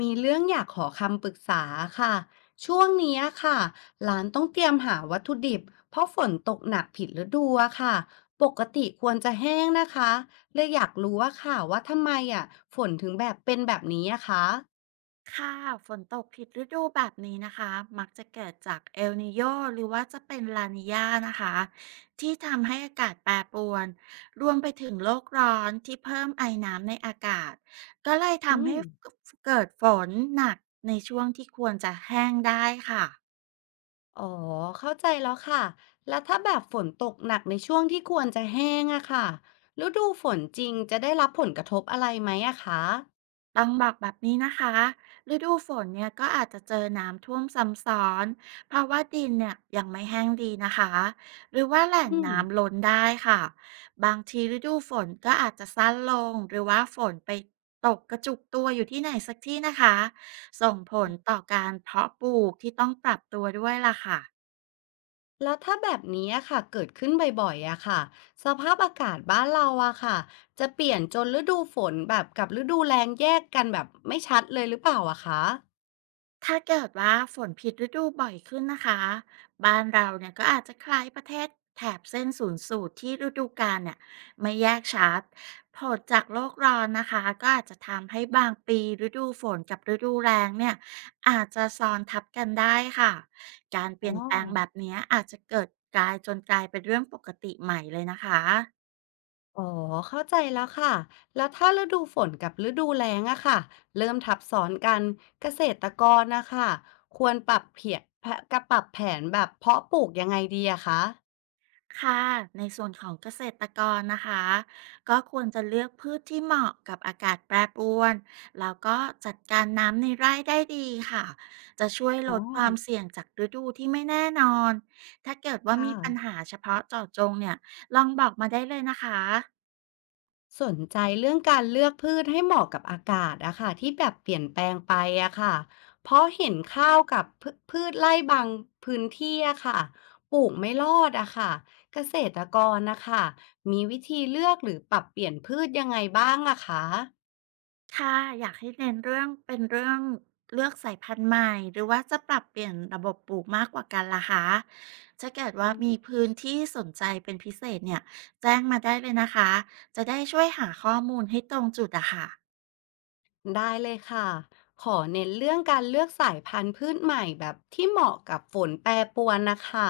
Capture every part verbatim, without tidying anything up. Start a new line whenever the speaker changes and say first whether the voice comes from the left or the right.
left: มีเรื่องอยากขอคำปรึกษาค่ะช่วงเนี้ยค่ะร้านต้องเตรียมหาวัตถุดิบเพราะฝนตกหนักผิดฤดูอะค่ะปกติควรจะแห้งนะคะเลยอยากรู้ว่าค่ะว่าทำไมอ่ะฝนถึงแบบเป็นแบบนี้อะคะ
right: ค่ะฝนตกผิดฤดูแบบนี้นะคะ มักจะเกิดจากเอลนิโยหรือว่าจะเป็นลานิญานะคะที่ทำให้อากาศแปรปรวนรวมไปถึงโลกร้อนที่เพิ่มไอน้ำในอากาศก็เลย
left: อื
right: ทำให้
left: ม
right: เกิดฝนหนักในช่วงที่ควรจะแห้งได้ค่ะ
left: อ๋อเข้าใจแล้วค่ะแล้วถ้าแบบฝนตกหนักในช่วงที่ควรจะแห้งอะค่ะฤดูฝนจริงจะได้รับผลกระทบอะไรไหมอะคะ
right: ต้องบอกแบบนี้นะคะฤดูฝนเนี่ยก็อาจจะเจอน้ำท่วมซ้ำซ้อนเพราะว่าดินเนี่ยยังไม่แห้งดีนะคะหรือว่าแหล่ง
left: อืม
right: น้ำล้นได้ค่ะบางทีฤดูฝนก็อาจจะสั้นลงหรือว่าฝนไปตกกระจุกตัวอยู่ที่ไหนสักที่นะคะส่งผลต่อการเพาะปลูกที่ต้องปรับตัวด้วยล่ะค่ะ
left: แล้วถ้าแบบนี้อะค่ะเกิดขึ้นบ่อยๆอะค่ะสภาพอากาศบ้านเราอะค่ะจะเปลี่ยนจนฤดูฝนแบบกับฤดูแล้งแยกกันแบบไม่ชัดเลยหรือเปล่าอะคะ
right: ถ้าเกิดว่าฝนผิดฤดูบ่อยขึ้นนะคะบ้านเราเนี่ยก็อาจจะคล้ายประเทศแถบเส้นศูนย์สูตรที่ฤดูกาลเนี่ยไม่แยกชัดผลจากโลกร้อนนะคะก็อาจจะทำให้บางปีฤดูฝนกับฤดูแล้งเนี่ยอาจจะซ้อนทับกันได้ค่ะการเป
left: อ๋อ
right: ลี่ยนแปลงแบบเนี้ยอาจจะเกิดกลายจนกลายเป็นเรื่องปกติใหม่เลยนะคะ
left: อ๋อเข้าใจแล้วค่ะแล้วถ้าฤดูฝนกับฤดูแล้งอะค่ะเริ่มทับซ้อนกันเกษตรกรนะคะควรปรับเพียกับปรับแผนแบบเพาะปลูกยังไงดีอะคะ
right: ค่ะ ในส่วนของเกษตรกรนะคะ ก็ควรจะเลือกพืชที่เหมาะกับอากาศแปรปรวน แล้วก็จัดการน้ำในไร่ได้ดีค่ะ จะช่วยล
left: อ๋อ
right: ดความเสี่ยงจากฤดูที่ไม่แน่นอน ถ้าเกิดว่า
left: ค่ะ
right: มีปัญหาเฉพาะเจาะจงเนี่ย ลองบอกมาได้เลยนะคะ
left: สนใจเรื่องการเลือกพืชให้เหมาะกับอากาศอะค่ะที่แบบเปลี่ยนแปลงไปอะค่ะเพราะเห็นข้าวกับพืพืชไร่บางพื้นที่อะค่ะปลูกไม่รอดอะค่ะเกษตรกรนะคะมีวิธีเลือกหรือปรับเปลี่ยนพืชยังไงบ้างอะคะ
right: ค่ะอยากให้เน้นเรื่องเป็นเรื่องเลือกสายพันธุ์ใหม่หรือว่าจะปรับเปลี่ยนระบบปลูกมากกว่ากันล่ะคะถ้าเกิดว่า
left: อื
right: มี
left: ม
right: พื้นที่สนใจเป็นพิเศษเนี่ยแจ้งมาได้เลยนะคะจะได้ช่วยหาข้อมูลให้ตรงจุดอะค่ะ
left: ได้เลยค่ะขอเน้นเรื่องการเลือกสายพันธุ์พืชใหม่แบบที่เหมาะกับฝนแปรปรวนนะคะ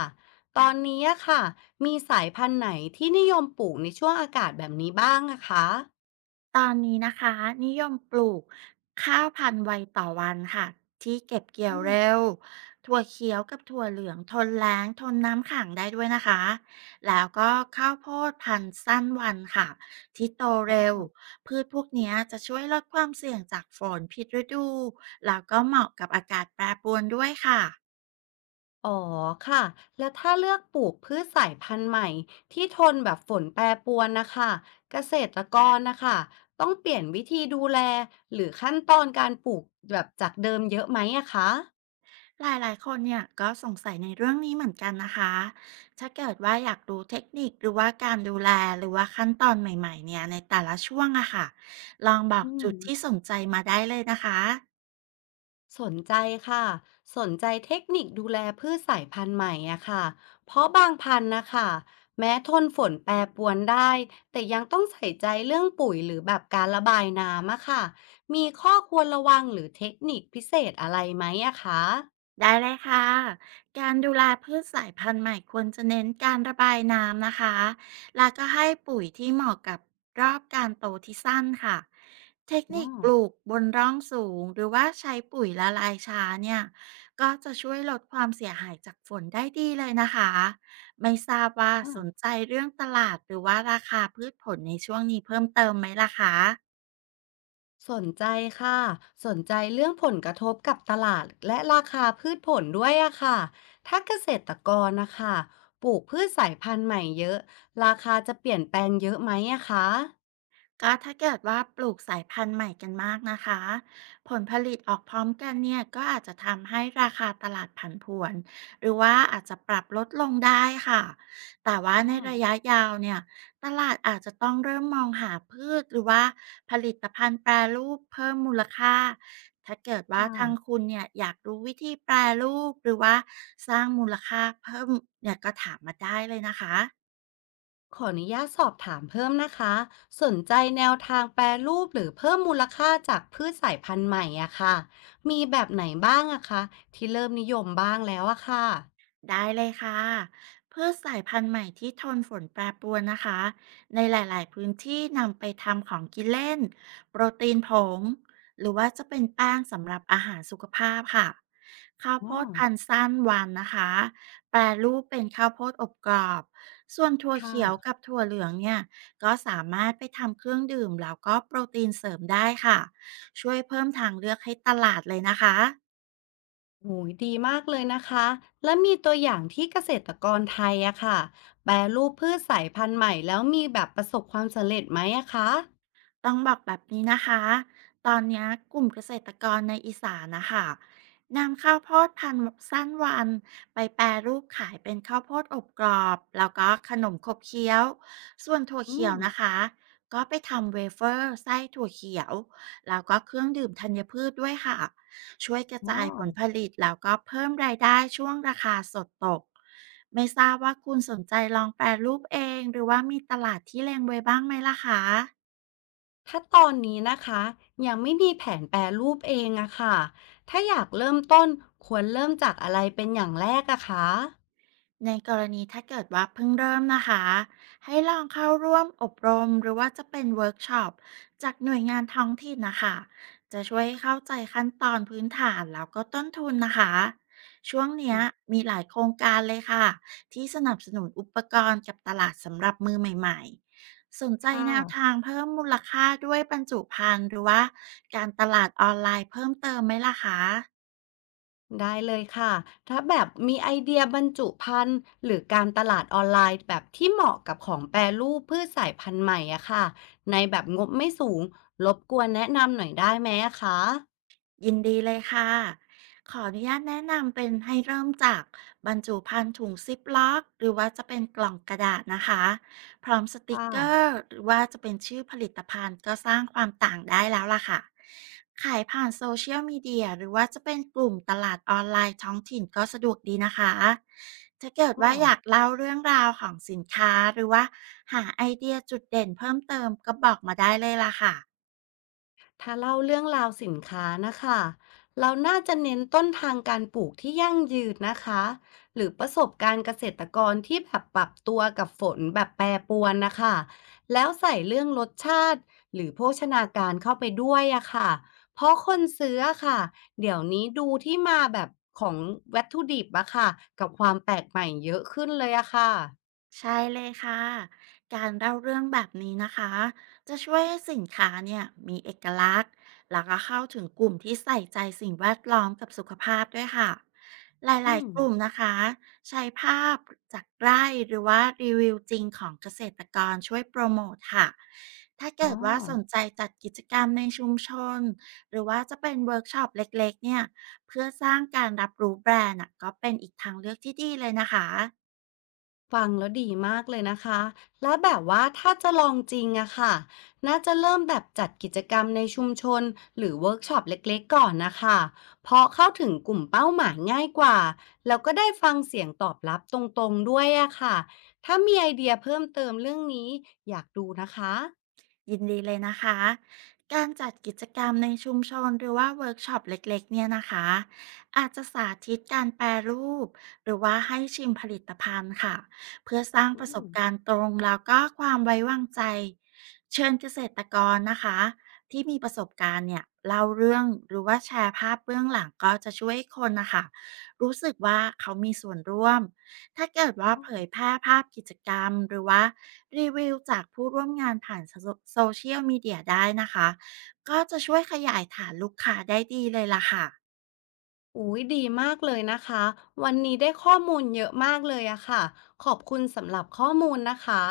left: ตอนนี้อะค่ะมีสายพันธุ์ไหนที่นิยมปลูกในช่วงอากาศแบบนี้บ้างอะคะ
right: ตอนนี้นะคะนิยมปลูกข้าวพันธุ์ไวต่อวันค่ะที่เก็บเกี่ยว
left: อืม
right: เร็วถั่วเขียวกับถั่วเหลืองทนแล้งทนน้ำขังได้ด้วยนะคะแล้วก็ข้าวโพดพันธุ์สั้นวันค่ะที่โต
left: อ๋อ
right: เร็วพืชพวกเนี้ยจะช่วยลดความเสี่ยงจากฝนผิดฤดูแล้วก็เหมาะกับอากาศแปรปรวนด้วยค่ะ
left: อ๋อค่ะแล้วถ้าเลือกปลูกพืชสายพันธุ์ใหม่ที่ทนแบบฝนแปรปรวนนะคะเกษตรกรนะคะต้องเปลี่ยนวิธีดูแลหรือขั้นตอนการปลูกแบบจากเดิมเยอะไหมอะคะ
right: หลายๆคนเนี่ยก็สงสัยในเรื่องนี้เหมือนกันนะคะ ถ้าเกิดว่าอยากรู้เทคนิคหรือว่าการดูแลหรือว่าขั้นตอนใหม่ๆเนี่ยในแต่ละช่วงอะค่ะลองบอก
left: อื
right: จุ
left: ม
right: ดที่สนใจมาได้เลยนะคะ
left: สนใจค่ะสนใจเทคนิคดูแลพืชสายพันธุ์ใหม่อะค่ะเพราะบางพันธุ์นะคะแม้ทนฝนแปรปรวนได้แต่ยังต้องใส่ใจเรื่องปุ๋ยหรือแบบการระบายน้ำอะค่ะมีข้อควรระวังหรือเทคนิคพิเศษอะไรไหมอะคะ
right: ได้เลยค่ะการดูแลพืชสายพันธุ์ใหม่ควรจะเน้นการระบายน้ำนะคะแล้วก็ให้ปุ๋ยที่เหมาะกับรอบการโตที่สั้นค่ะ เทค
left: อ๋อ
right: นิคปลูกบนร่องสูงหรือว่าใช้ปุ๋ยละลายช้าเนี่ยก็จะช่วยลดความเสียหายจากฝนได้ดีเลยนะคะไม่ทราบว่า
left: อ่า
right: สนใจเรื่องตลาดหรือว่าราคาพืชผลในช่วงนี้เพิ่มเติมไหมล่ะคะ
left: สนใจค่ะสนใจเรื่องผลกระทบกับตลาดและราคาพืชผลด้วยอะค่ะถ้าเกษตรกรนะคะปลูกพืชสายพันธุ์ใหม่เยอะราคาจะเปลี่ยนแปลงเยอะไหมอะคะ
right: ก็ถ้าเกิดว่าปลูกสายพันธุ์ใหม่กันมากนะคะผลผลิตออกพร้อมกันเนี่ยก็อาจจะทำให้ราคาตลาดผันผวนหรือว่าอาจจะปรับลดลงได้ค่ะแต่ว่า
left: อ๋อ
right: ในระยะยาวเนี่ยตลาดอาจจะต้องเริ่มมองหาพืชหรือว่าผลิตภัณฑ์แปรรูปเพิ่มมูลค่าถ้าเกิดว่า
left: ค่ะ
right: ทางคุณเนี่ยอยากรู้วิธีแปรรูปหรือว่าสร้างมูลค่าเพิ่มเนี่ยก็ถามมาได้เลยนะคะ
left: ขออนุญาตสอบถามเพิ่มนะคะสนใจแนวทางแปรรูปหรือเพิ่มมูลค่าจากพืชสายพันธุ์ใหม่อะค่ะมีแบบไหนบ้างอะคะที่เริ่มนิยมบ้างแล้วอะค่ะ
right: ได้เลยค่ะพืชสายพันธุ์ใหม่ที่ทนฝนแปรปรวนนะคะในหลายๆพื้นที่นำไปทำของกินเล่นโปรตีนผงหรือว่าจะเป็นแป้งสำหรับอาหารสุขภาพค่ะข้าว
left: อ๋
right: โพ
left: อ
right: ดพันธุ์สั้นวันนะคะแปรรูปเป็นข้าวโพดอบกรอบส่วนถั่วเขียว
left: ค่ะ
right: กับถั่วเหลืองเนี่ยก็สามารถไปทำเครื่องดื่มแล้วก็โปรตีนเสริมได้ค่ะช่วยเพิ่มทางเลือกให้ตลาดเลยนะคะ
left: โอ้ยดีมากเลยนะคะ แล้วมีตัวอย่างที่เกษตรกรไทยอะค่ะแปรรูปพืชสายพันธุ์ใหม่แล้วมีแบบประสบความสำเร็จไหมอะคะ
right: ต้องบอกแบบนี้นะคะตอนเนี้ยกลุ่มเกษตรกรในอีสานนะคะนำข้าวโพดพันธุ์สั้นวันไปแปรรูปขายเป็นข้าวโพดอบกรอบแล้วก็ขนมขบเคี้ยวส่วนถั่ว
left: อื
right: เขียว
left: ม
right: นะคะก็ไปทำเวเฟอร์ไส้ถั่วเขียวแล้วก็เครื่องดื่มธัญพืชด้วยค่ะช่วยกระ
left: อ๋อ
right: จายผลผลิตแล้วก็เพิ่มรายได้ช่วงราคาสดตก ไม่ทราบว่าคุณสนใจลองแปรรูปเองหรือว่ามีตลาดที่แรงไว้บ้างไหมล่ะคะ
left: ถ้าตอนนี้นะคะยังไม่มีแผนแปรรูปเองอะค่ะถ้าอยากเริ่มต้นควรเริ่มจากอะไรเป็นอย่างแรกอะคะ
right: ในกรณีถ้าเกิดว่าเพิ่งเริ่มนะคะให้ลองเข้าร่วมอบรมหรือว่าจะเป็นเวิร์กช็อปจากหน่วยงานท้องถิ่นนะคะจะช่วยให้เข้าใจขั้นตอนพื้นฐานแล้วก็ต้นทุนนะคะช่วง
left: อื
right: เนี้ย
left: ม
right: มีหลายโครงการเลยค่ะที่สนับสนุนอุปกรณ์กับตลาดสำหรับมือใหม่ๆสนใจ
left: ค่ะ
right: แนวทางเพิ่มมูลค่าด้วยบรรจุภัณฑ์หรือว่าการตลาดออนไลน์เพิ่มเติมไหมล่ะคะ
left: ได้เลยค่ะ ถ้าแบบมีไอเดียบรรจุภัณฑ์หรือการตลาดออนไลน์แบบที่เหมาะกับของแปรรูปพืชสายพันธุ์ใหม่อะค่ะ ในแบบงบไม่สูงรบกวนแนะนำหน่อยได้ไหมอะคะ
right: ยินดีเลยค่ะ ขออนุญาตแนะนำเป็นให้เริ่มจากบรรจุภัณฑ์ถุงซิปล็อกหรือว่าจะเป็นกล่องกระดาษนะคะพร้อมสติก
left: ค่ะ
right: เกอร์หรือว่าจะเป็นชื่อผลิตภัณฑ์ก็สร้างความต่างได้แล้วล่ะค่ะขายผ่านโซเชียลมีเดียหรือว่าจะเป็นกลุ่มตลาดออนไลน์ท้องถิ่นก็สะดวกดีนะคะ ถ้าเกิด
left: ก็
right: ว่าอยากเล่าเรื่องราวของสินค้าหรือว่าหาไอเดียจุดเด่นเพิ่มเติมก็บอกมาได้เลยล่ะค่ะ
left: ถ้าเล่าเรื่องราวสินค้านะคะเราน่าจะเน้นต้นทางการปลูกที่ยั่งยืนนะคะหรือประสบการณ์เกษตรกรที่แบบปรับตัวกับฝนแบบแปรปรวนนะคะแล้วใส่เรื่องรสชาติหรือโภชนาการเข้าไปด้วยอะค่ะเพราะคนซื้ออะค่ะเดี๋ยวนี้ดูที่มาแบบของวัตถุดิบอะค่ะกับความแปลกใหม่เยอะขึ้นเลยอะค่ะ
right: ใช่เลยค่ะ การเล่าเรื่องแบบนี้นะคะ จะช่วยให้สินค้าเนี่ยมีเอกลักษณ์แล้วก็เข้าถึงกลุ่มที่ใส่ใจสิ่งแวดล้อมกับสุขภาพด้วยค่ะ ห
left: อื
right: ลาย
left: ม
right: ๆกลุ่มนะคะใช้ภาพจากไร่หรือว่ารีวิวจริงของเกษตรกรช่วยโปรโมทค่ะ ถ้า
left: อ๋
right: เกิ
left: อ
right: ดว่าสนใจจัดกิจกรรมในชุมชนหรือว่าจะเป็นเวิร์กช็อปเล็กๆเนี่ยเพื่อสร้างการรับรู้แบรนด์อะก็เป็นอีกทางเลือกที่ดีเลยนะคะ
left: ฟังแล้วดีมากเลยนะคะ แล้วแบบว่าถ้าจะลองจริงอะค่ะน่าจะเริ่มแบบจัดกิจกรรมในชุมชนหรือเวิร์กช็อปเล็กๆก่อนนะคะเพราะเข้าถึงกลุ่มเป้าหมายง่ายกว่า แล้วก็ได้ฟังเสียงตอบรับตรงๆด้วยอะค่ะถ้ามีไอเดียเพิ่มเติมเรื่องนี้อยากดูนะคะ
right: ยินดีเลยนะคะการจัดกิจกรรมในชุมชนหรือว่าเวิร์กช็อปเล็กๆเนี่ยนะคะอาจจะสาธิตการแปรรูปหรือว่าให้ชิมผลิตภัณฑ์ค่ะเพื่อสร้าง
left: อื
right: ประสบ
left: ม
right: การณ์ตรงแล้วก็ความไว้วางใจเชิญเกษตรกรนะคะที่มีประสบการณ์เนี่ยเล่าเรื่องหรือว่าแชร์ภาพเบื้องหลังก็จะช่วยให้คนนะคะรู้สึกว่าเขามีส่วนร่วม ถ้าเกิดว่า
left: อ๋อ
right: เผยแพร่ภาพกิจกรรมหรือว่ารีวิวจากผู้ร่วมงานผ่านโซเชียลมีเดียได้นะคะก็จะช่วยขยายฐานลูกค้าได้ดีเลยล่ะค่ะ
left: อุ้ยดีมากเลยนะคะวันนี้ได้ข้อมูลเยอะมากเลยอะค่ะขอบคุณสำหรับข้อมูลนะคะ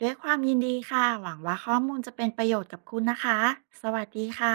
right: ด้วยความยินดีค่ะหวังว่าข้อมูลจะเป็นประโยชน์กับคุณนะคะสวัสดีค่ะ